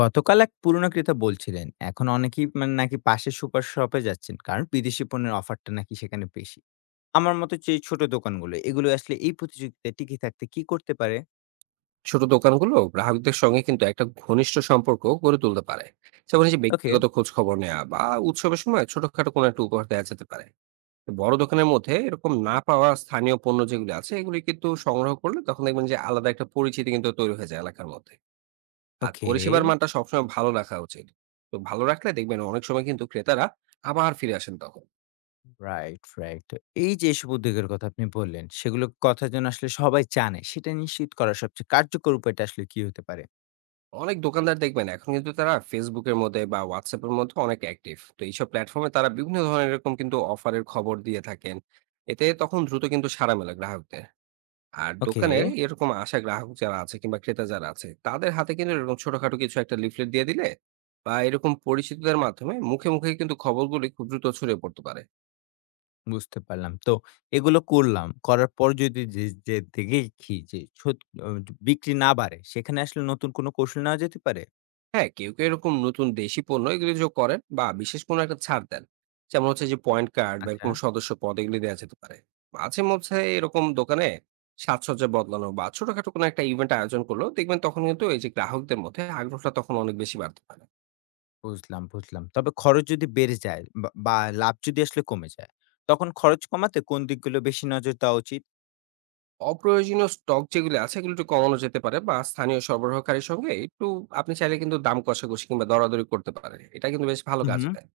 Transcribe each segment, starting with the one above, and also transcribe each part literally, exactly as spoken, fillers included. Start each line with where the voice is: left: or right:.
left: গতকাল এক পুরনো ক্রেতা বলছিলেন, এখন অনেকেই মানে নাকি পাশের সুপার শপে যাচ্ছেন, কারণ বিদেশি পণ্যের অফারটা নাকি সেখানে বেশি। আমার মতো যে ছোট দোকানগুলো, এগুলো আসলে এই প্রতিযোগিতায় টিকে থাকতে কি করতে পারে?
right: ছোট দোকানগুলো গ্রাহকদের সঙ্গে কিন্তু একটা ঘনিষ্ঠ সম্পর্ক গড়ে তুলতে পারে, যেমন এই যে
left: ওকে,
right: ব্যক্তিগত খোঁজ খবর নেওয়া বা উৎসবের সময় ছোটখাটো কোনো একটা উপহার দেওয়া যেতে পারে। বড় দোকানের মধ্যে এরকম না পাওয়া স্থানীয় পণ্য যেগুলো আছে এগুলি কিন্তু সংগ্রহ করলে তখন দেখবেন যে আলাদা একটা পরিচিতি কিন্তু তৈরি হয়ে যায় এলাকার মধ্যে। আর
left: ওকে।
right: পরিষেবার মানটা সবসময় ভালো রাখা উচিত। তো ভালো রাখলে দেখবেন অনেক সময় কিন্তু ক্রেতারা আবার ফিরে আসেন তখন।
left: Right, right. তো এই যে এসব উদ্যোগের কথা আপনি বললেন, সেগুলো কথা যেন আসলে সবাই জানে, সেটা নিশ্চিত করার সবচেয়ে কার্যকর উপায়টা আসলে কি হতে পারে?
right: অনেক দোকানদার দেখবেন এখন কিন্তু তারা ফেসবুকের মধ্যে বা হোয়াটসঅ্যাপের মধ্যে অনেক অ্যাক্টিভ, তো এইসব প্ল্যাটফর্মে তারা বিভিন্ন ধরনের এরকম কিন্তু অফারের খবর দিয়ে থাকেন। এতে তখন দ্রুত কিন্তু সাড়া মেলে গ্রাহকদের। আর
left: ওকে।
right: দোকানের এরকম আশা গ্রাহক যারা আছে কিংবা ক্রেতা যারা আছে তাদের হাতে কিন্তু এরকম ছোটখাটো কিছু একটা লিফলেট দিয়ে দিলে বা এরকম পরিচিতদের মাধ্যমে মুখে মুখে কিন্তু খবরগুলি খুব দ্রুত ছড়িয়ে পড়তে পারে।
left: বুঝতে পারলাম। তো এগুলো করলাম, করার পর যদি যে- যে দেখি যে ছোট- আহ, বিক্রি না বাড়ে, সেখানে আসলে নতুন কোনো কৌশল নেওয়া যেতে পারে?
right: হ্যাঁ, কেউ কেউ এরকম নতুন দেশি পণ্য এগুলো যোগ করেন বা বিশেষ কোনো একটা ছাড় দেন। যেমন হচ্ছে যে পয়েন্ট কার্ড বা
left: আচ্ছা।
right: এরকম সদস্য পদ এগুলি দেওয়া যেতে পারে। মাঝে মধ্যে এরকম দোকানে সাজসজ্জা বদলানো বা ছোটখাটো কোনো একটা ইভেন্ট আয়োজন করলো দেখবেন তখন কিন্তু এই যে গ্রাহকদের মধ্যে আগ্রহটা তখন অনেক বেশি বাড়তে পারে।
left: বুঝলাম, বুঝলাম। তবে খরচ যদি বেড়ে যায় বা বা লাভ যদি আসলে কমে যায়, তখন খরচ কমাতে কোন দিকগুলো বেশি নজর দেওয়া উচিত?
right: অপ্রয়োজনীয় স্টক যেগুলো আছে এগুলো একটু কমানো যেতে পারে বা স্থানীয় সরবরাহকারীর সঙ্গে একটু আপনি চাইলে কিন্তু দাম কষাকষি কিংবা দরাদরি করতে পারেন, এটা কিন্তু বেশ ভালো
left: হু, হুম।
right: কাজে দেয়।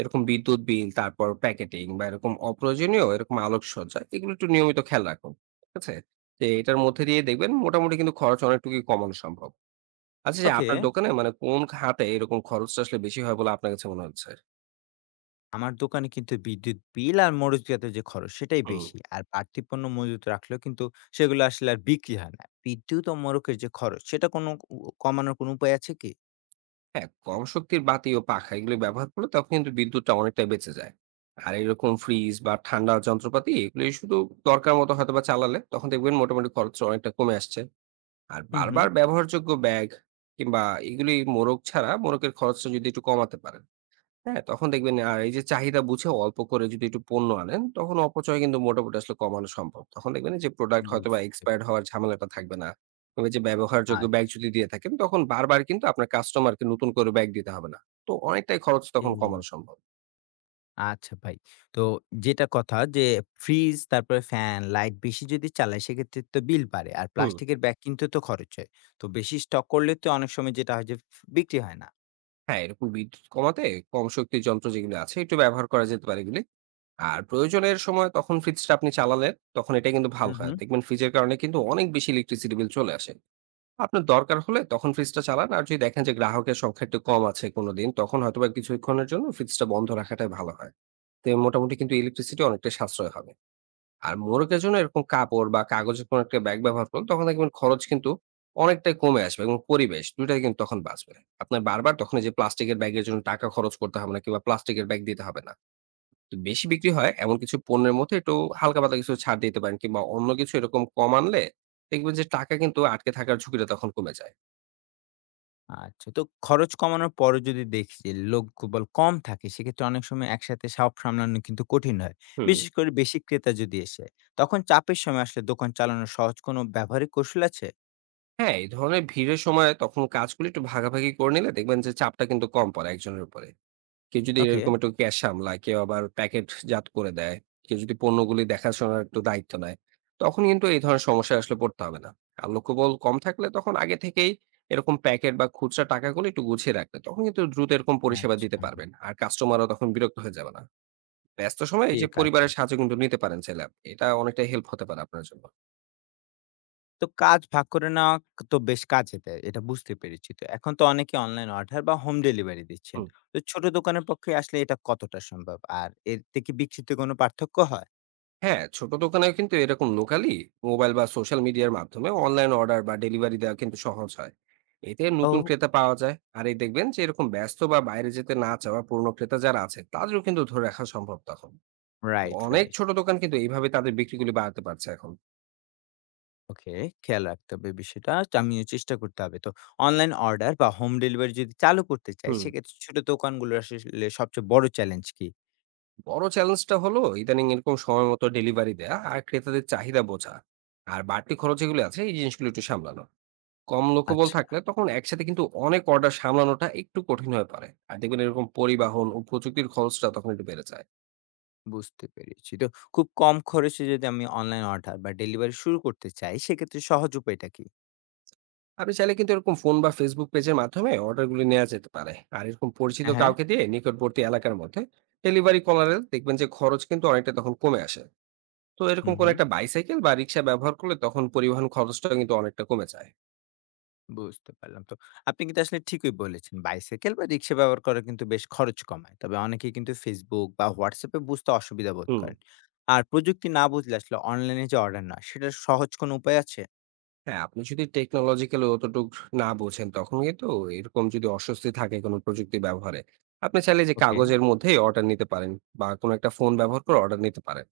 right: এরকম বিদ্যুৎ বিল, তারপর প্যাকেটিং বা এরকম অপ্রয়োজনীয় এরকম আলোকসজ্জা এগুলো একটু নিয়মিত খেয়াল রাখুন। ঠিক আছে? যে এটার মধ্যে দিয়ে দেখবেন মোটামুটি কিন্তু খরচ অনেকটুকুই কমানো সম্ভব। আচ্ছা, যে
left: ওকে।
right: আপনার দোকানে মানে কোন খাতে এরকম খরচটা আসলে বেশি হয় বলে আপনার কাছে মনে হচ্ছে?
left: আমার দোকানে কিন্তু বিদ্যুৎ বিল আর মরচজাত যে খরচ, সেটাই
right: হুম।
left: বেশি। আর বাড়তি পণ্য মজুত রাখলেও কিন্তু সেগুলো আসলে আর বিক্রি হয় না। বিদ্যুৎ ও মোড়কের যে খরচ, সেটা কোনো উ কমানোর কোনো উপায় আছে কি?
right: হ্যাঁ, কম শক্তির বাতি ও পাখা এগুলো ব্যবহার করলে তখন কিন্তু বিদ্যুৎটা অনেকটাই বেঁচে যায়। আর এরকম ফ্রিজ বা ঠান্ডা যন্ত্রপাতি এগুলো শুধু দরকার মতো হয়তোবা চালালে তখন দেখবেন মোটামুটি খরচ অনেকটা কমে আসছে। আর
left: হু, হুম।
right: বারবার ব্যবহারযোগ্য ব্যাগ কিংবা এগুলি মোড়ক ছাড়া মোড়কের খরচটা যদি একটু কমাতে পারেন। হ্যাঁ, তখন দেখবেন আর এই যে চাহিদা বুঝে অল্প করে যদি একটু পণ্য আনেন তখন অপচয় কিন্তু মোটামুটি আসলে কমানো সম্ভব, তখন দেখবেন যে প্রোডাক্ট হয়তো বা
left: বুঝতে
right: এক্সপায়ার্ড হওয়ার ঝামেলাটা থাকবে না। তবে যে ব্যবহারযোগ্য ব্যাগ যদি দিয়ে থাকেন তখন বারবার কিন্তু আপনার কাস্টমারকে নতুন করে ব্যাগ দিতে হবে না। তো অনেকটাই খরচ তখন
left: আচ্ছা।
right: কমানো সম্ভব।
left: আচ্ছা ভাই। তো যেটা কথা যে ফ্রিজ, তারপরে ফ্যান, লাইট বেশি যদি চালাই, সেক্ষেত্রে তো বিল বাড়ে। আর
right: হুম।
left: প্লাস্টিকের ব্যাগ কিনতে তো খরচ হয়। তো বেশি স্টক করলে তো অনেক সময় যেটা হয় যে বিক্রি হয় না।
right: হ্যাঁ, এরকম বিদ্যুৎ কমাতে কম শক্তির যন্ত্র যেগুলো আছে একটু ব্যবহার করা যেতে পারে এগুলি। আর প্রয়োজনের সময় তখন ফ্রিজটা আপনি চালালেন, তখন এটা কিন্তু
left: হু,
right: ভালো
left: হু।
right: হয়। দেখবেন ফ্রিজের কারণে কিন্তু অনেক বেশি ইলেকট্রিসিটি বিল চলে আসে। আপনার দরকার হলে তখন ফ্রিজটা চালান। আর যদি দেখেন যে গ্রাহকের সংখ্যা একটু কম আছে কোনদিন, তখন হয়তোবা কিছুক্ষণের জন্য ফ্রিজটা বন্ধ রাখাটাই ভালো হয়। তো মোটামুটি কিন্তু ইলেকট্রিসিটি অনেকটাই সাশ্রয় হবে। আর মোড়কের জন্য এরকম কাপড় বা কাগজের কোনো একটা ব্যাগ ব্যবহার করুন, তখন দেখবেন খরচ কিন্তু অনেকটাই কমে আসবে এবং পরিবেশ দুই টাই কিন্তু তখন বাঁচবে। আপনার বারবার তখন এই যে প্লাস্টিকের ব্যাগের জন্য টাকা খরচ করতে হবে না কিংবা প্লাস্টিকের ব্যাগ দিতে হবে না। তো বেশি বিক্রি হয় এমন কিছু পণ্যের মধ্যে একটু হালকা পাতলা কিছু ছাড় দিতে পারেন কিংবা অন্য কিছু এরকম কম আনলে দেখবেন যে টাকা কিন্তু আটকে থাকার ঝুঁকিটা তখন কমে যায়।
left: আচ্ছা, তো খরচ কমানোর পরও যদি দেখি যে লোকবল কম থাকে, সেক্ষেত্রে অনেক সময় একসাথে সব সামলানো কিন্তু কঠিন হয়।
right: হুম।
left: বিশেষ করে বেশি ক্রেতা যদি এসে। তখন চাপের সময় আসলে দোকান চালানোর সহজ কোনো ব্যবহারিক কৌশল আছে?
right: হ্যাঁ, এই ধরনের ভিড়ের সময় তখন কাজগুলো একটু ভাগাভাগি করে নিলে দেখবেন যে চাপটা কিন্তু কম পড়ে একজনের উপরে। কেউ যদি
left: ওকে।
right: এরকম একটু ক্যাশ সামলায়, কেউ আবার প্যাকেটজাত করে দেয়, কেউ যদি পণ্যগুলি দেখাশোনার একটু দায়িত্ব নেয়, তখন কিন্তু এই ধরনের সমস্যায় আসলে পড়তে হবে না। আর লক্ষ্যবল কম থাকলে তখন আগে থেকেই এরকম প্যাকেট বা খুচরা টাকাগুলো একটু গুছিয়ে রাখলে তখন কিন্তু দ্রুত এরকম পরিষেবা দিতে
left: আচ্ছা,
right: পারবেন। আর কাস্টমারও তখন বিরক্ত হয়ে যাবে না। ব্যস্ত সময়ে এই যে
left: ঠিক আছে।
right: পরিবারের সাহায্য কিন্তু নিতে পারেন চাইলে আপনি। এটা অনেকটাই হেল্প হতে পারে আপনার জন্য।
left: তো কাজ ভাগ করে নেওয়া তো বেশ কাজে দেয়, এটা বুঝতে পেরেছি। তো এখন তো অনেকে অনলাইন অর্ডার বা হোম ডেলিভারি দিচ্ছেন।
right: হুম।
left: তো ছোট দোকানের পক্ষে আসলে এটা কতটা সম্ভব? আর এর থেকে বিক্রিতে কোনো পার্থক্য হয়?
right: হ্যাঁ, ছোট দোকানেও কিন্তু এরকম লোকালি মোবাইল বা সোশ্যাল মিডিয়ার মাধ্যমে অনলাইন অর্ডার বা ডেলিভারি দেওয়া কিন্তু সহজ হয়। এতে নতুন
left: ও,
right: ক্রেতা পাওয়া যায়। আর এই দেখবেন যে এরকম ব্যস্ত বা বাইরে যেতে না চাওয়া পুরনো ক্রেতা যারা আছে তাদেরও কিন্তু ধরে রাখা সম্ভব তখন।
left: রাইট,
right: অনেক
left: রাইট।
right: ছোট দোকান কিন্তু এইভাবে তাদের বিক্রিগুলি বাড়াতে পারছে এখন।
left: ওকে, খেয়াল রাখতে হবে বিষয়টা। তো আমিও চেষ্টা করতে হবে। তো অনলাইন অর্ডার বা হোম ডেলিভারি যদি চালু করতে চাই,
right: হুম।
left: সেক্ষেত্রে ছোট দোকানগুলোর আসলে সবচেয়ে বড় চ্যালেঞ্জ কি?
right: বড় চ্যালেঞ্জটা হলো ইদানিং এরকম সময় মতো ডেলিভারি দেয়া আর ক্রেতাদের চাহিদা বোঝা। আর বাড়তি খরচ যেগুলো আছে এই জিনিসগুলো একটু সামলানো। কম লক্ষ্যবল
left: আচ্ছা,
right: থাকলে তখন একসাথে কিন্তু অনেক অর্ডার সামলানোটা একটু কঠিন হয়ে পড়ে, আর দেখবেন এরকম পরিবহন ও প্রযুক্তির খরচটা তখন একটু বেড়ে যায়।
left: বুঝতে পেরেছি। তো খুব কম খরচে যদি আমি অনলাইন অর্ডার বা ডেলিভারি শুরু করতে চাই, সেক্ষেত্রে সহজ উপায়টা কি?
right: আপনি চাইলে কিন্তু এরকম ফোন বা ফেসবুক পেজের মাধ্যমে অর্ডারগুলি নেওয়া যেতে পারে। আর এরকম পরিচিত
left: হ্যাঁ, হ্যাঁ।
right: কাউকে দিয়ে নিকটবর্তী এলাকার মধ্যে ডেলিভারি করালে দেখবেন যে খরচ কিন্তু অনেকটা তখন কমে আসে। তো এরকম
left: হুম,
right: কোন
left: হুম।
right: একটা বাইসাইকেল বা রিক্সা ব্যবহার করলে তখন পরিবহন খরচটা কিন্তু অনেকটা কমে যায়।
left: বুঝতে পারলাম। তো আপনি কিন্তু আসলে ঠিকই বলেছেন। বাইসাইকেল বা রিক্সা ব্যবহার করা কিন্তু বেশ খরচ কমায়। তবে অনেকেই কিন্তু Facebook বা WhatsApp এ বুঝতে অসুবিধা বোধ
right: হুম।
left: করেন। আর প্রযুক্তি না বুঝলে আসলে অনলাইনে যে অর্ডার নেওয়া, সেটার সহজ কোনো উপায় আছে?
right: হ্যাঁ, আপনি যদি টেকনোলজিক্যালি অতটুক না বোঝেন, তখন কিন্তু এরকম যদি অস্বস্তি থাকে কোনো প্রযুক্তি ব্যবহারে, আপনি চাইলে যে
left: ওকে,
right: কাগজের মধ্যেই অর্ডার নিতে পারেন বা কোনো একটা ফোন ব্যবহার করে অর্ডার নিতে পারেন।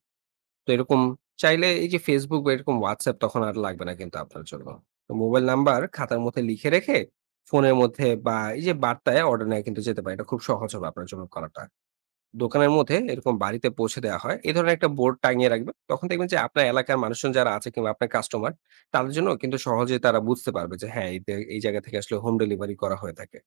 right: তো এরকম চাইলে এই যে Facebook বা এরকম WhatsApp তখন আর লাগবে না কিন্তু আপনার জন্য। তো মোবাইল নাম্বার খাতার মধ্যে লিখে রেখে ফোনের মধ্যে বা এই যে বার্তায় অর্ডার নেওয়া কিন্তু যেতে পারে। এটা খুব সহজ হবে আপনার জন্য করাটা। দোকানের মধ্যে এরকম বাড়িতে পৌঁছে দেওয়া হয়। এ ধরনের একটা বোর্ড টাঙিয়ে রাখবেন। তখন দেখবেন যে আপনার এলাকার মানুষজন যারা আছে কিংবা আপনার কাস্টমার তাদের জন্য কিন্তু সহজেই তারা বুঝতে পারবে যে হ্যাঁ, এতে এই জায়গা থেকে আসলে হোম ডেলিভারি করা হয়ে থাকে।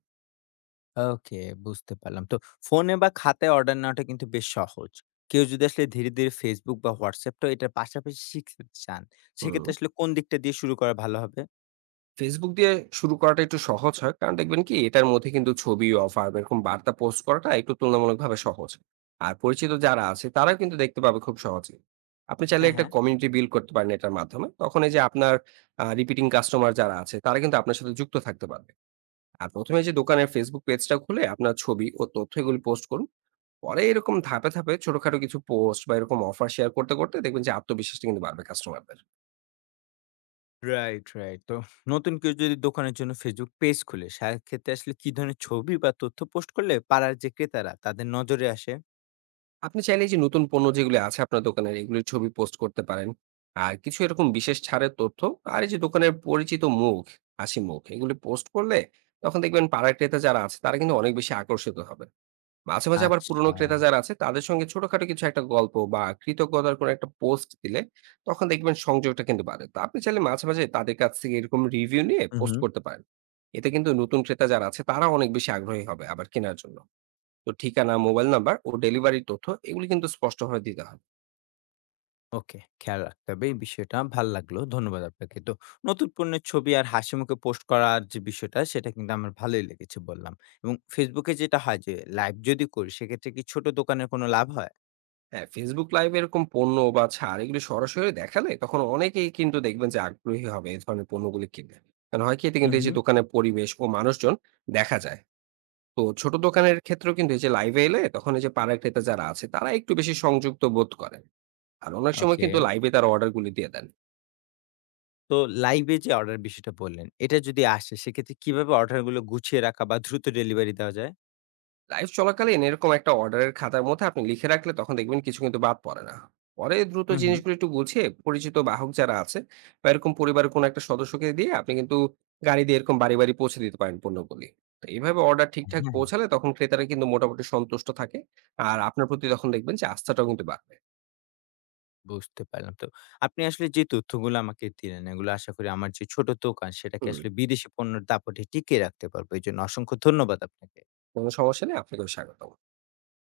left: ওকে। বুঝতে পারলাম। তো ফোনে বা খাতায় অর্ডার নেওয়াটা কিন্তু বেশ সহজ। কেউ যদি আসলে ধীরে, ধীরে Facebook বা WhatsApp টাও এটার পাশাপাশি শিখতে চান,
right: হুম।
left: সেক্ষেত্রে আসলে কোন দিকটা দিয়ে শুরু করা ভালো হবে?
right: Facebook দিয়ে শুরু করাটা একটু সহজ হয়। কারণ দেখবেন কি এটার মধ্যে কিন্তু ছবি, অফার এরকম বার্তা পোস্ট করাটা একটু তুলনামূলকভাবে সহজ। আর পরিচিত যারা আছে তারাও কিন্তু দেখতে পাবে খুব সহজেই। আপনি চাইলে
left: হ্যাঁ,
right: একটা
left: হ্যাঁ।
right: কমিউনিটি বিল্ড করতে পারেন এটার মাধ্যমে। তখন এই যে আপনার আ রিপিটিং কাস্টমার যারা আছে তারা কিন্তু আপনার সাথে যুক্ত থাকতে পারবে। আর প্রথমে যে দোকানের ফেসবুক পেজটা খুলে আপনার ছবি ও তথ্য এগুলি পোস্ট করুন। পরে এরকম ধাপে ধাপে ছোটখাটো কিছু পোস্ট বা এরকম অফার শেয়ার করতে করতে দেখবেন যে আত্মবিশ্বাসটা কিন্তু বাড়বে কাস্টমারদের।
left: Right, right. তো নতুন কেউ যদি দোকানের জন্য Facebook পেজ খোলে, সেক্ষেত্রে আসলে কি ধরনের ছবি বা তথ্য পোস্ট করলে পাড়ার যে ক্রেতারা তাদের নজরে আসে?
right: আপনি চাইলে এই যে নতুন পণ্য যেগুলি আছে আপনার দোকানের এগুলির ছবি পোস্ট করতে পারেন, আর কিছু এরকম বিশেষ ছাড়ের তথ্য, আর এই যে দোকানের পরিচিত মুখ, হাসি মুখ এগুলি পোস্ট করলে তখন দেখবেন পাড়ার ক্রেতা যারা আছে তারা কিন্তু অনেক বেশি আকর্ষিত হবে। মাঝে, মাঝে আবার
left: আচ্ছা।
right: পুরনো ক্রেতা যারা আছে তাদের সঙ্গে ছোটখাটো কিছু একটা গল্প বা কৃতজ্ঞতার কোনো একটা পোস্ট দিলে তখন দেখবেন সংযোগটা কিন্তু বাড়ে। তো আপনি চাইলে মাঝে, মাঝে তাদের কাছ থেকে এরকম রিভিউ নিয়ে
left: হুম,
right: পোস্ট
left: হুম।
right: করতে পারেন। এতে কিন্তু নতুন ক্রেতা যারা আছে তারা অনেক বেশি আগ্রহী হবে আবার কেনার জন্য। তো ঠিকানা, মোবাইল নাম্বার ও ডেলিভারির তথ্য এগুলি কিন্তু স্পষ্টভাবে দিতে হবে।
left: ওকে, খেয়াল রাখতে হবে এই বিষয়টা। ভাল লাগলো। ধন্যবাদ আপনাকে। তো নতুন পণ্যের ছবি আর হাসিমুখে পোস্ট করার যে বিষয়টা, সেটা কিন্তু আমার ভালোই লেগেছে বললাম। এবং Facebook এ যেটা হয় যে লাইভ যদি করি, সেক্ষেত্রে কি ছোট দোকানের কোনো লাভ হয়?
right: হ্যাঁ, Facebook লাইভ এরকম পণ্য বা ছাড় এগুলি সরাসরি দেখালে তখন অনেকেই কিন্তু দেখবেন যে আগ্রহী হবে এই ধরনের পণ্যগুলি কিনতে। কারণ হয় কি এতে কিন্তু
left: হুম,
right: এই যে
left: হুম।
right: দোকানের পরিবেশ ও মানুষজন দেখা যায়। তো ছোট দোকানের ক্ষেত্রেও কিন্তু এই যে লাইভে এলে তখন এই যে পাড়ার ক্রেতা যারা আছে তারা একটু বেশি সংযুক্ত বোধ করেন। আর অনেক সময়
left: ওকে।
right: কিন্তু লাইভে তারা অর্ডার গুলি দিয়ে দেন।
left: তো লাইভে যে অর্ডার বিষয়টা বললেন, এটা যদি আসে সেক্ষেত্রে কিভাবে অর্ডারগুলো গুছিয়ে রাখা বা দ্রুত ডেলিভারি দেওয়া যায়?
right: লাইভ চলাকালীন এরকম একটা অর্ডারের খাতার মধ্যে আপনি লিখে রাখলে তখন দেখবেন কিছু কিন্তু বাদ পড়ে না। পরে দ্রুত
left: হুম, হুম।
right: জিনিসগুলো একটু গুছিয়ে পরিচিত বাহক যারা আছে বা এরকম পরিবারের কোনো একটা সদস্যকে দিয়ে আপনি কিন্তু গাড়ি দিয়ে এরকম বাড়ি বাড়ি পৌঁছে দিতে পারেন পণ্যগুলি। তো এইভাবে অর্ডার ঠিকঠাক
left: হ্যাঁ,
right: পৌঁছালে তখন ক্রেতারা কিন্তু মোটামুটি সন্তুষ্ট থাকে, আর আপনার প্রতি তখন দেখবেন যে আস্থাটাও কিন্তু বাড়বে।
left: বুঝতে পারলাম। তো আপনি আসলে যে তথ্যগুলো আমাকে দিলেন, এগুলো আশা করি আমার যে ছোট দোকান, সেটাকে
right: হুম।
left: আসলে বিদেশি পণ্যের দাপটে টিকিয়ে রাখতে পারবো। এজন্য অসংখ্য ধন্যবাদ আপনাকে।
right: কোনো সমস্যা নেই, আপনাকেও স্বাগত।